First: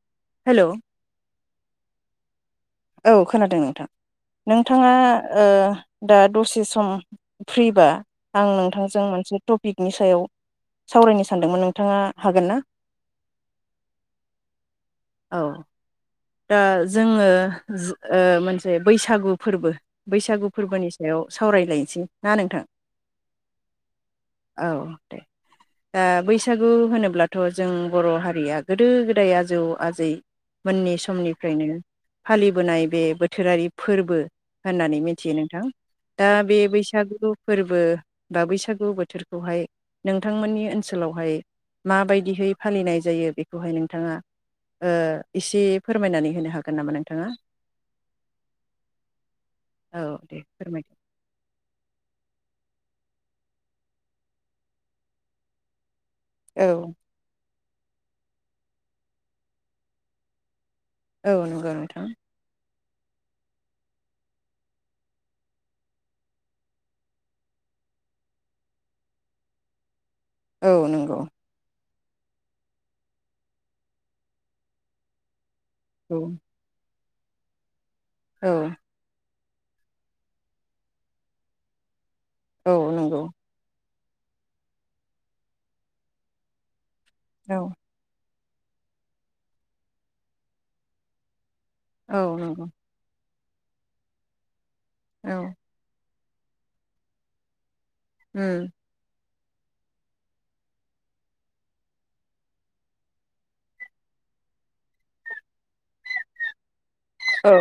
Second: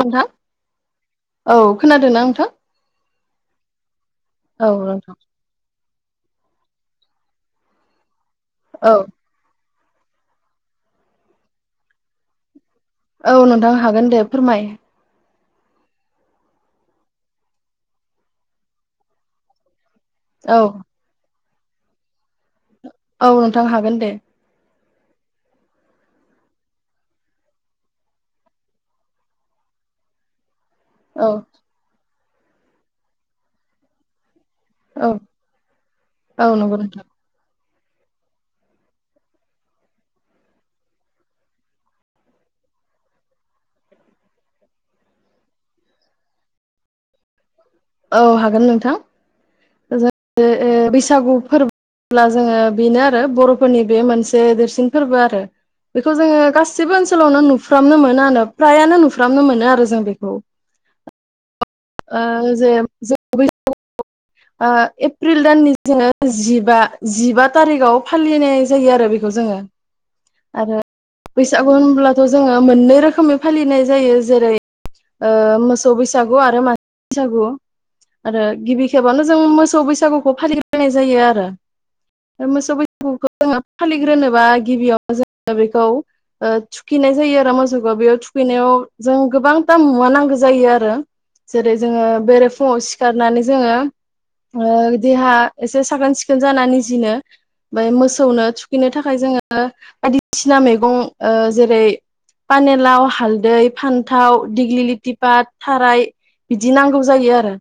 नोंथां हेलौ औ खोनादोंना नो थां औ खोनादों नोंथां। नोंथाङा नोंथां ओ दा दसे सम फ्रिबा आं औ नोंथांजों मोनसे टपिक नि सायाव सावरायनो सानदोंमोन नोंथाङा हागोन ना? औ नोंथां हागोन दे फोरमाय। औ दा जोङो जो ओ मोनसे बैसागु फोरबो बैसागु औ फोरबोनि सायाव सावरायलायसै ना नोंथा औ नोंथां हागोन दे औ दे दा बैसागु होनोब्लाथ' जों बर' हारिया गोदो गोदाय आजौ आजै मोननि औ समनिफ्रायनो फालिबोनाय बे बोथोरारि फोरबो होननानै औ मिथियो नोंथां दा औ बे नंगौ नोंथां बैसागुखौ फोरबो बा बैसागु बोथोरखौहाय नोंथांमोननि ओनसोलावहाय माबायदिहै फालिनाय जायो बेखौहाय नोंथाङा ओ एसे फोरमायनानै होनो हागोन नामा नोंथाङा? औ हागोन नोंथां औ जो दे ओ ओ फोरमायदो बैसागु फोर ब्ला जोङो बेनो आरो बर'फोरनि बे मोनसे देरसिन फोरबो आरो बेखौ जोङो औ गासिबो ओनसोलावनो नु फ्रामनो मोनो आनो फ्रायानो नुफ्रामनो मोनो आरो जों बेखौ औ नों ओ जे [unintelligible] ओ एप्रिल दाननि जोङो जिबा जिबा थारिखआव फालिनाय जायो आरो बेखौ जोङो आरो औ नंगौ बैसागु होनब्ला ज जोङो मोननै रोखोमनि फालिनाय जायो जेरै ओ मोस सौ औ बैसागु आरो मा बैसागु आरो औ गिबि खेबानो जों मोसौ बैसागुखौ फालिग्रोनाय जायो आरो ए मोसौ औ बै [unintelligible] नंगौ गुखौ जोङो फालिग्रोनोबा गिबियाव [unintelligible] बेखौ ओ गिनाय जायो आरो औ मोसौखौ बेयाव थु खैनायाव जों गोबां दाम मुवा नांगौ जायो आरो जेरै जोङो औ बेरे नंगौ फुङाव सिखारनानै जोङो ओ औ देहा एसे साखोन सिखोन सिकोन जानानै नि जिनो बै मोसौनो उम थुखिनो थाखाय जोङो [unintelligible] बायदिसिना मैगं ओ जेरै पानेलाव हालदै फान्थाव दिग्लिलिथिपात थाराय बिदि नांगौ जायो औ आरो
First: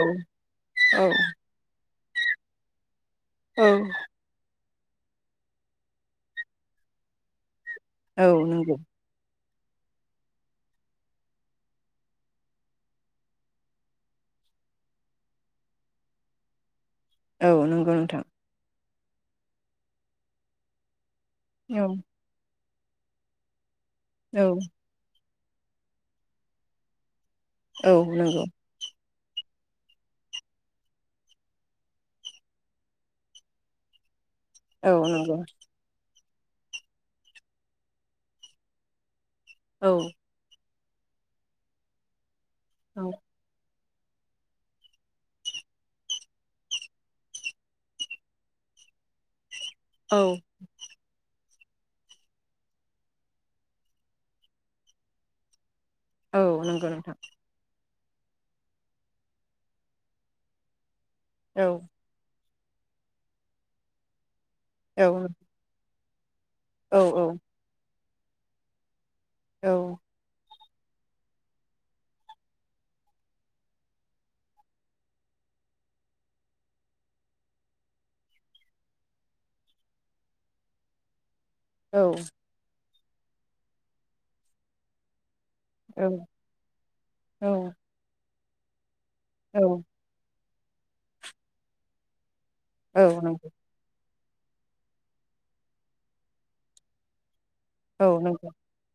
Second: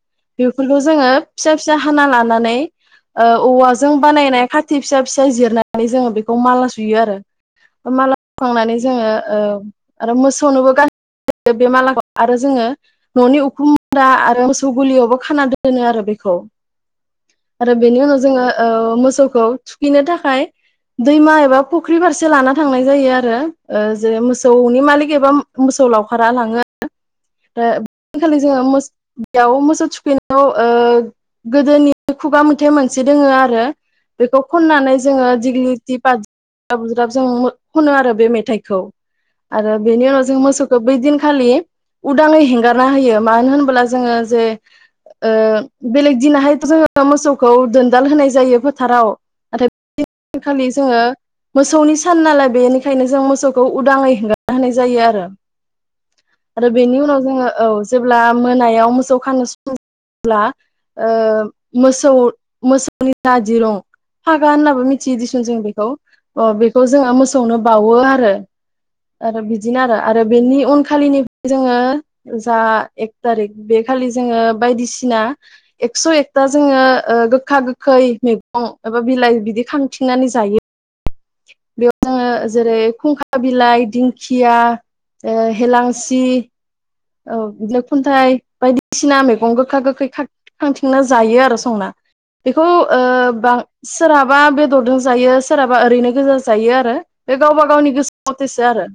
बेफोरखौ जोङो औ फिसा फिसा खाना लानानै औ औवाजों बानायनाय खाथि फिसा फिसा जिरनानै जोङो बेखौ माला सुयो आरो। औ नंगौ मालाखांनानै जोङो। आरो मोसौनोबो [unintelligible] गान बे मालाखौ आरो जोङो न'नि उखुमन्दा आरो मोसौ गुलियावबो खाना दोनो आरो बेखौ। औ आरो नंगौ बेनि उनाव नोंथां जोङो मो मोसौखौ थुखैनो थाखाय दैमा औ फुख्रि फारसे लाना थांनाय जायो आरो। जे औ मोसौनि मालिक एबा। मोसौ लावखारा लाङो। खालि नंगौ जोङो याव मोसौ थुखैनायाव ओ गोदोनि खुगा मेथाइ मोनसे दोङो आरो। बेखौ औ खननानै जोङो नंगौ दिग्लिथि बा [unintelligible] जों खनो आरो बे मेथाइखौ। आरो औ बेनि उनाव जोंङो मोसौ बैदिनखालि उदाङै हें औ होयो मानो होनोबोला? जोङो जे ओ बेलेग दिनाहाय जोङो मोसौ खौ दोनदाल होनाय जायो फोथाराव। औ [unintelligible] खालि जोङो मोसौनि सान नालाय बेनिखायनो जों मोसौखौ उदाङै हेंगारना होनाय जायो आरो। औ आरो नंगौ बेनि नोंथां उनाव जोङो औ। जेब्ला मोनायाव मोसौ खानो समब्ला। ओ औ मोसौ मोसौनि थाजिरं। फागा होननाबो औ मिथिदियोदिसुन जों बेखौ। अ बेखौ औ जोङो मोसौनो बावो आ रो। आरो औ बिदिनो आरो आरो बेनि उन खालिनि जोङो जा एक थारिक बे खालि जोङो बायदिसिना एकस' एकथा जोङो, ओ गोखा गोखै मैगं एबा बिलाइ बिदि खांथिंनानै जायो। बेयाव जोङो जेरै खुंखा बिलाइ, दिंखिया। औ हेलांसि औ नो खुनथा बाय-बायदि सिना मैगं गोखा गोखै खा खांथिंना जायो आरो संना। बेखौ ओ औ नंगौ बांसि सोरहाबा बेदरदों जायो। सोरहाबा ओरैनो गोजा जायो आरो। बे गावबा गावनि औ गोसो नंगौ मथेसो आरो।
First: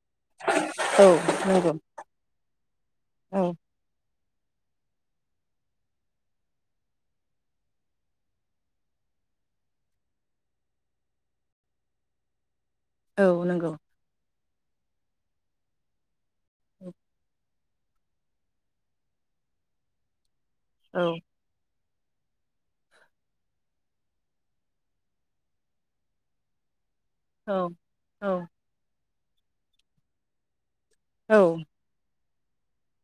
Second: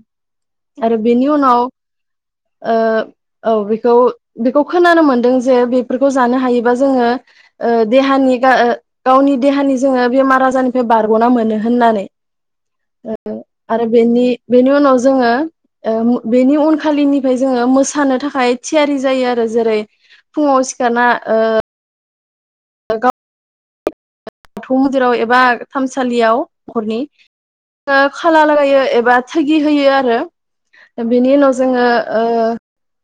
आरो औ बेनि उनाव नंगौ ओ औ बेखौ बेखौ खोनानो मोन्दों जे बेफोरखौ जानो हायोबा जोङो ओ देहानि गा ओ गावनि देहानि जोङो बेमार आजारनिफ्राय बारग'ना मोनो होननानै। ओ औ नंगौ आरो बेनि बेनि उनाव जोङो ओ मु बेनि औ उनखालिनि फाय जोङो मोसानो थाखाय थियारि जायो आरो जेरै फुङाव औ सिखारना ओ ओ गाव बाथौ मन्दिराव एबा थानसालियाव न'खरनि औ ओ औ खाला लागायो एबा थागि होयो आरो। ओ बेनि उनाव जोङो ओ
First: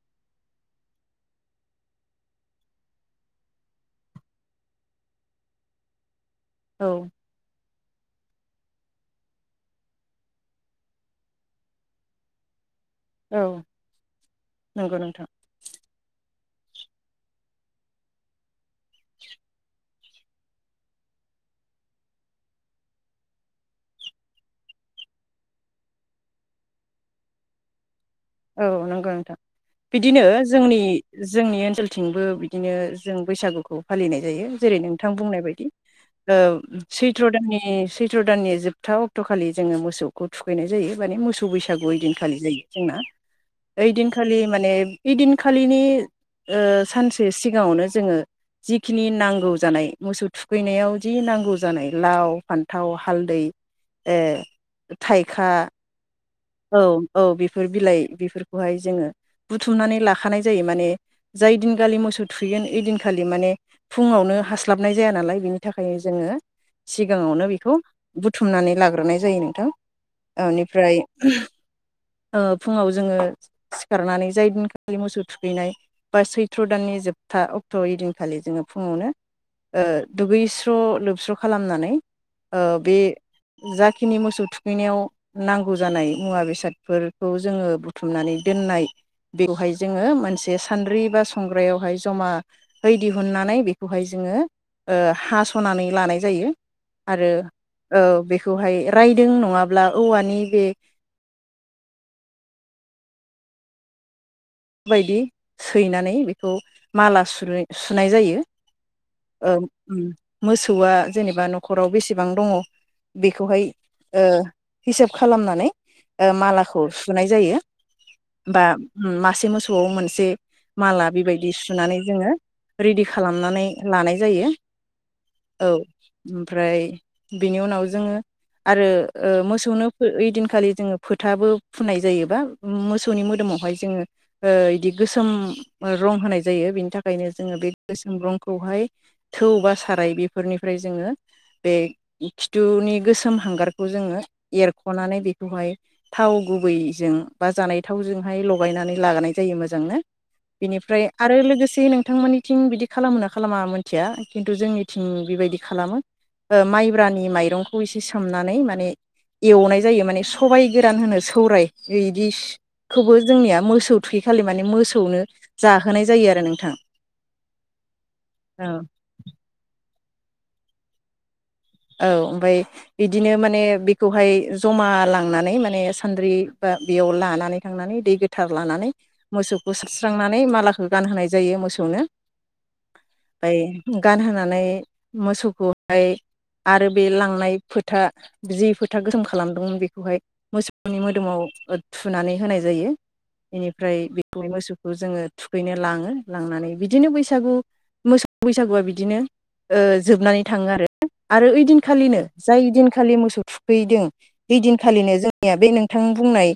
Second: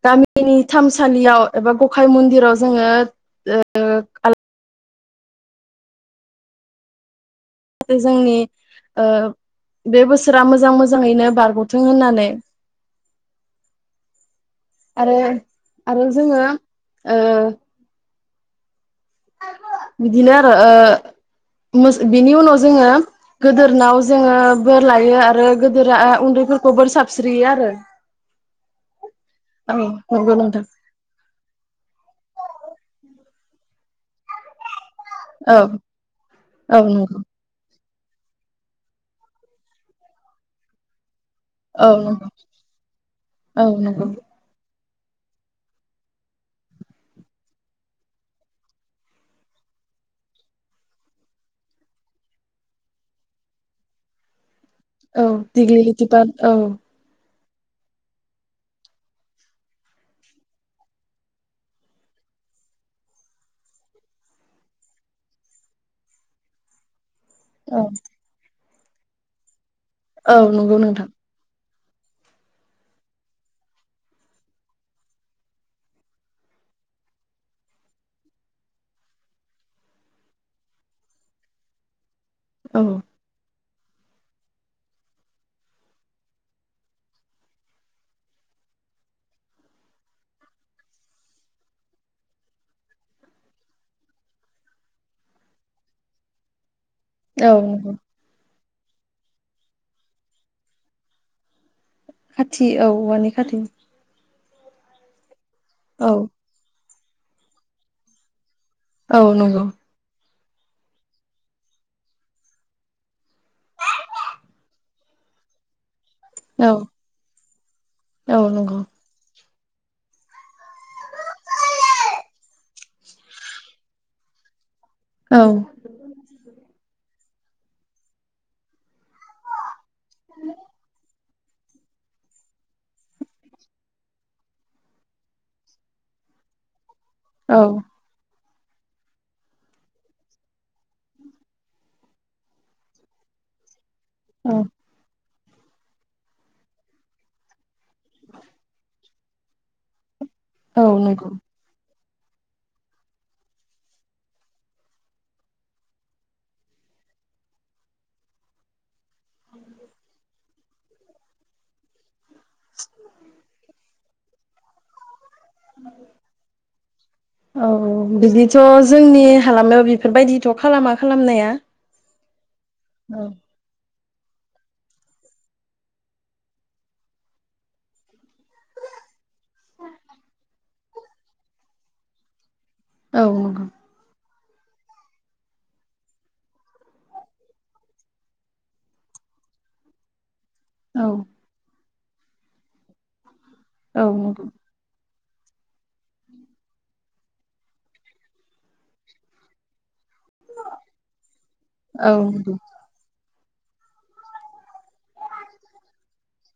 गामिनि थामसालियाव एबा गखाय मन्दिराव जोङो ओ [unintelligible] औ [unintelligible] जोंनि ओ बे बोसोरा मोजां मोजाङैनो बारग'थों होननानै। औ नंगौ आरो नोंथां आरो जोङो ओ बिदिनो आरो ओ मोस बिनि उनाव जोङो गोदोरनाव जोङो बोर लायो। आरो गोदोरा उन्दैफोरखौ बोर साबस्रियो आरो। औ नंगौ नोंथां औ बिदिनो नंगौ नोंथां जोंनि जोंनि ओनसोलथिंबो बिदिनो जों बैसागुखौ फालिनाय जायो जेरै नों थां बुंनाय औ बायदि ओ औ नंगौ सैथ्र दाननि सैथ सैथ्र दाननि जोबथा अक्ट'खालि जोङो मोसौखौ थुखैनाय जायो माने मोसौ सौ बैसागु औ नंगौ इदिनखालि जायो जोंना। औ ओय नंगौ दिन खालि माने ए इदिनखालिनि ओ सानसे सिगाङावनो जोङो जिखिनि नांगौ जानाय मोसौ थुखैनायाव जि नांगौ जानाय लाव फान्थाव हालदै ए। औ दिग्लिलिथिबाद औ। फोर बिलाइ बेफोरखौहाय जोङो बुथुमनानै लाखानाय जायो। माने जाय दिनखालि मोसौ थुगोन ओइदिनखालि माने फुङावनो हास्लाबनाय जाया नालाय बेनि थाखायनो जोङो सि सिगाङावनो बेखौ औ बुथुमनानै लाग हरनाय जायो नोंथां। औ नंगौ ओनिफ्राय। नोंथां ओ फुङाव जोङो सिखारनानै जाय दिनखालि मोसौ थुखैनाय बा सैथ्र' दाननि जोबथा अक्ट' इदिनखालि जोङो फुङावनो ओ दुगैस्र' लोबस्र' खालामनानै ओ औ बे जाखिनि मोसौ थुखैनायाव नांगौ जानाय मुवा बेसादफोरखौ जोङो बु थुमनानै दोननाय बेखौहाय जोङो मोनसे सान्द्रि बा संग्रायावहाय जमा हैै दिहुननानै बेखौहाय जोङो ओ हास'नानै लानाय जायो। आरो औ नंगौ ओ बे खौहाय रायदों नङाब्ला औवानि बे खाथि औ औवानि खाथि बायदि औ सैनानै बेखौ माला सुरै सुनाय जायो। औ ओं नंगौ उम मोसौआ जेनेबा न'खराव बेसेबां दङ' बेखौहाय ओ हिसाब खालामनानै ओ औ मालाखौ सुनाय जायो औ बा नंगौ मासे से मोसौआव मोनसे माला बेबायदि सुनानै जोङो रेडि खालामनानै लानाय जायो। औ ओमफ्राय बेनि उनाव जोङो आरो ओ मोसौनो ओइनखालि जोङो फो थाबो फुननाय जायोबा मोसौनि मोदोमावहाय जोङो ओ इदि गोसोम रं होनाय जायो बेनि था खायनो जोङो औ बे गोसोम रं खौहाय थौ बा साराय बेफोरनिफ्राय जोङो बे खिथुनि गोसोम हांगार खौ जोङो औ एरख'नानै बि खौहाय थाव गुबैजों बा जानाय थावजोंहाय लगायनानै लागायनाय जायो मोजांनो। औ बेनिफ्राय नंगौ आरो लोगोसे नों थांमोननिथिं बिदि खालामो ना खालामा मोनथिया खिन्थु जोंनिथिं बिबायदि खालामो। माइब्रानि माइरंखौ एसे सोमनानै माने एवनाय जायो माने सबाइ गोरान होनो सौराय [unintelligible] इसखोबो जोंनिया मोस [unintelligible] थुखै खालि माने मोसौनो जाहोनाय जायो आरो नोंथां औ बिदिथ' औ जोंनि हालामायाव बि फोरबायदिथ' खालामा खालामनाया। औ ओमफाय औ बिदिनो माने बे खौहाय जमा लांनानै माने सानद्रि बा बेयाव लानानै थांनानै दै गोथार लानानै मोसौखौ सारस्रांनानै मालाखौ गानहोनाय जायो मोसौनो औ बाय नंगौ गानहोना नाय मोसौखौहाय आरो बे लांनाय फोथा जि फोथा गोसोम खालामदोंमोन बेखौहाय मोसौनि औ मोदोमाव थुनानै होनाय जायो बेनिफ्राय औ बेखौ नंगौ मोसौखौ जोङो थुखैनो लाङो लांनानै बिदिनो बैसागु मोसौ बैसागुआ बिदिनो जोबनानै थाङो आरो आरो औ ओइदिनखालिनो नंगौ जाय दिनखालि मोसौ थुखैदों इदिनखालिनो जोंनिया बे नोंथां बुंनाय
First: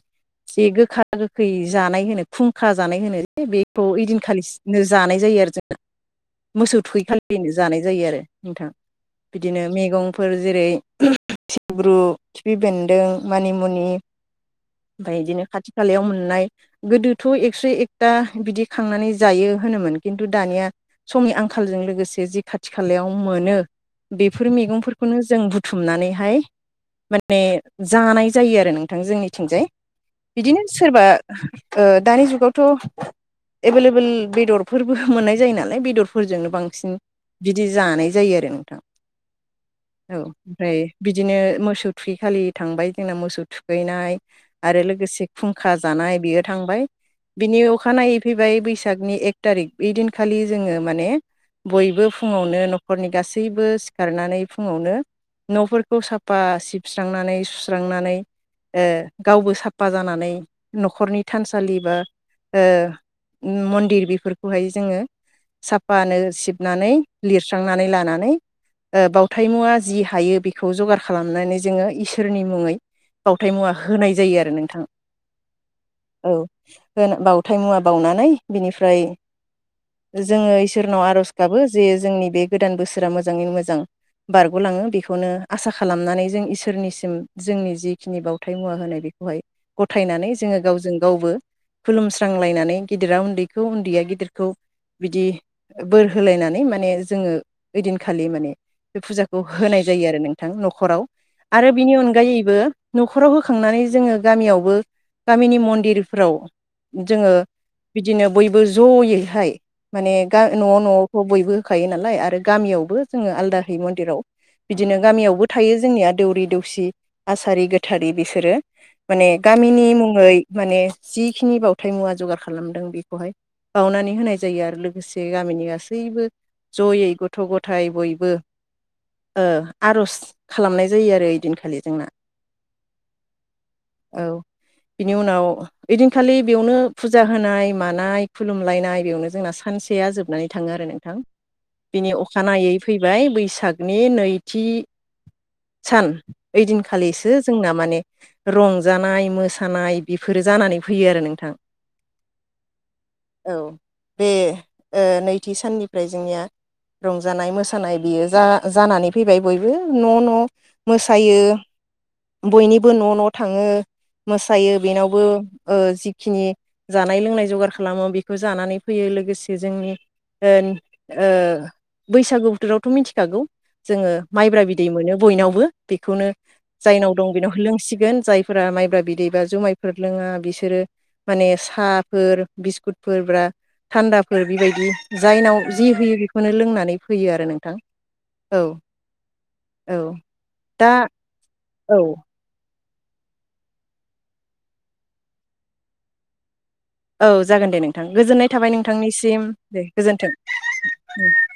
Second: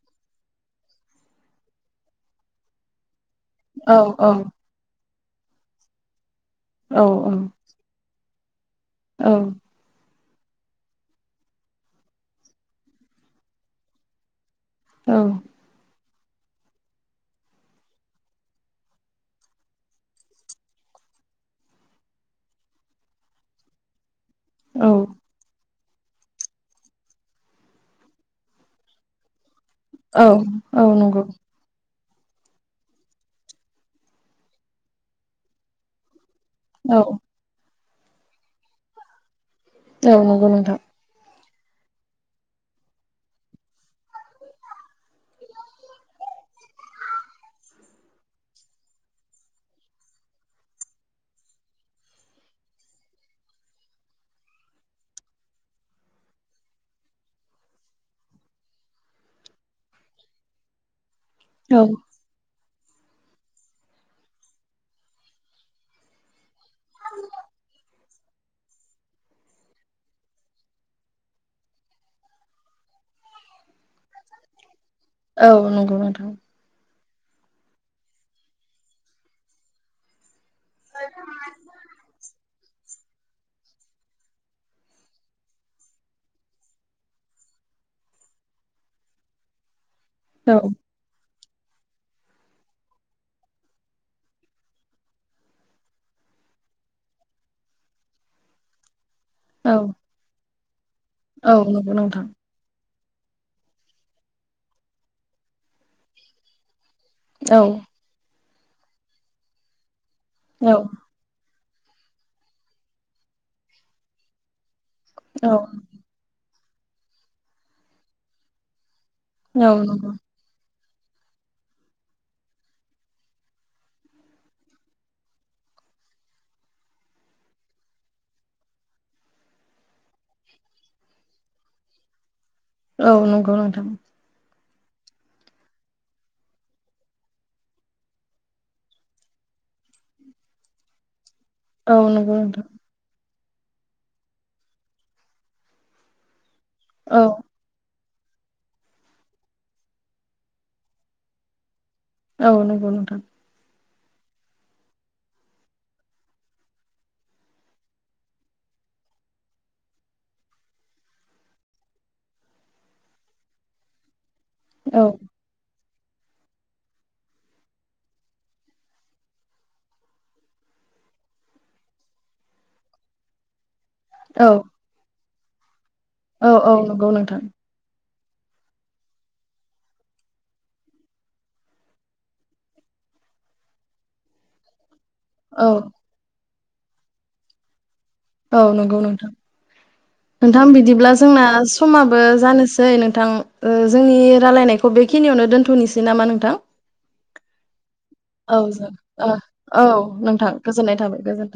जे गोखा गोखै जानाय होनो खुंखा जानाय होनो ए बेफौ औ औ इदिनखालि जानाय जायो आरो जोना मोसौ औ थुखै खालि जानाय जायो आरो नोंथां औ बिदिनो मेगं फोर जेरै थिब्रु खिफि बेन्दों मानिमुनि ओमफाय बिदिनो खाथि खालायाव मोन मोननाय गोदोथ' एकस' एकथा बिदि खांनानै जायो होनोमोन खिन्थु दानिया समनि आंखालजों लोगोसे जि खाथि खालायाव मोनो बेफोर मैगंफोरखौनो जों बु थुमनानैहाय माने जानाय जायो आरो नोंथां जोंनिथिंजाय औ बिदिनो औ सोरबा नंगौ ओ दानि जुगावथ' एभेलेबल बेदरफोरबो मोननाय जायो नालाय बेदर फोरजोंनो बांसिन औ बिदि जानाय जायो आरो नोंथां औ नंगौ नोंथां ओमफ्राय बिदिनो मोसौ थुखैखालि थांबाय जोंना मोसौ थुखैनाय आरो लोगोसे खुंखा जानाय बियो थांबाय बिनि अखानायै फैबाय बैसागनि एक थारिक ओय दिनखालि जोङो माने बयबो फुङावनो न'खरनि गासैबो सि खारनानै फुङावनो न'फोरखौ साफा सिबस्रांनानै सुस्रांनानै ओ गावबो साफा जानानै न'खरनि थानसालि औ बा ओ मन्दिर बेफोरखौहाय जोङो साफानो सिबनानै लिरस्रांनानै लानानै ओ बावथाय मुवा जि हायो बेखौ जगार खालामनानै जोङो इसोरनि मुङै बावथाय मुवा होनाय जायो आरो नोंथां औ नंगौ नोंथां ओ बावथाय मुवा बावनानै बिनिफ्राय जों जोङो इसोरनाव आर'ज गाबो जे जोंनि बे गोदान बोसोर इसोरा मोजाङैनो मो जां बारग'लाङो बेखौनो आसा खालामनानै जों इसोरनिसिम जोंनि जिखिनि बावथाय मुवा होनाय बेखौहाय गथायनानै औ जोङो गावजों गावबो खुलुमस्रांलायनानै गिदिरा उन्दैखौ उन्दैया गिदिरखौ बिदि बोर होलायनानै माने जोङो ओइदिनखालि माने बे फुजाखौ औ होनाय जायो आरो नोंथां न खराव। औ आरो बिनि नंगौ नोंथां अनगायैबो न'खराव होखांनानै जोङो गामियावबो गामिनि मन्दिरफ्राव जोङो औ बयबो ज'यैहाय माने गा न'- औ न'आवखौ बयबो खायो नालाय आरो गामियावबो जोङो आलदा होयो मन्दिराव। बिदिनो गामियावबो औ थायो जोंनिया दौरि दौ- सि आसारि गोथारि बिसोरो। माने औ गामिनि नंगौ मुङै माने जिखिनि बावथाय मुवा जगार खालामदों बेखौहाय बाउनानै होनाय जायो आरो लोगोसे गामिनि गासैबो जयै गथ' गथाय बयबो ओ आर'ज खालामनाय जायो आरो ओइदिनखालि जोंना। औ नंगौ नोंथां। औ बिनि उनाव ओइदिनखालि बेयावनो फुजा होनाय मानाय खुलुमलायनाय बेयावनो जोंना सानसेया जोबनानै थाङो आरो नोंथां।। औ बिनि नंगौ नोंथां अखानायै फैबाय बै बैसागनि नैथि सान। ओइदिन औ खालिसो जोंना माने रंजानाय मोसानाय बेफोरो जानानै फैयो आरो नोंथां। औ नंगौ नोंथां। औ बे ओ नैथि साननिफ्राय जोंनिया रंजानाय मोसानाय बेयो जा जानानै फैबाय बयबो न' न' मोसायो। बयनिबो न' न' थाङो। मोसायो औ बेनावबो ओ जिखिनि जानाय लोंनाय जगार खालामो बेखौ जानानै फैयो लोगोसे जोंनि ओन ओ बैसागु बोथोरावथ' मिथिखागौ। जोङो औ माइब्रा बिदै मोनो बयनावबो। बेखौनो औ औ नंगौ जायनाव दं नोंथां बेनाव लोंसि गोन जायफोरा माइब्रा बिदै बा जुमायफोर लोङा बिसोरो माने साहाफोर बिस्कुटफोर बा थान्दाफोर बिबायदि औ जायनाव जि होयो बेख खौनो लोंनानै फैयो आरो नोंथां। औ नंगौ नोंथां। औ नोंथां दा बिदिब्ला जोंना औ समाबो जानोस जै नोंथां जोंनि रायलायनायखौ बेखिनियावनो दोनथ'नोसै नामा नोंथां? औ जागोन दे नोंथां गोजोननाय औ थाबाय जों नोंथांनिसिम दे औ गोजोन्थों। नोंथां गोजोननाय थाबाय गोजोन्थों।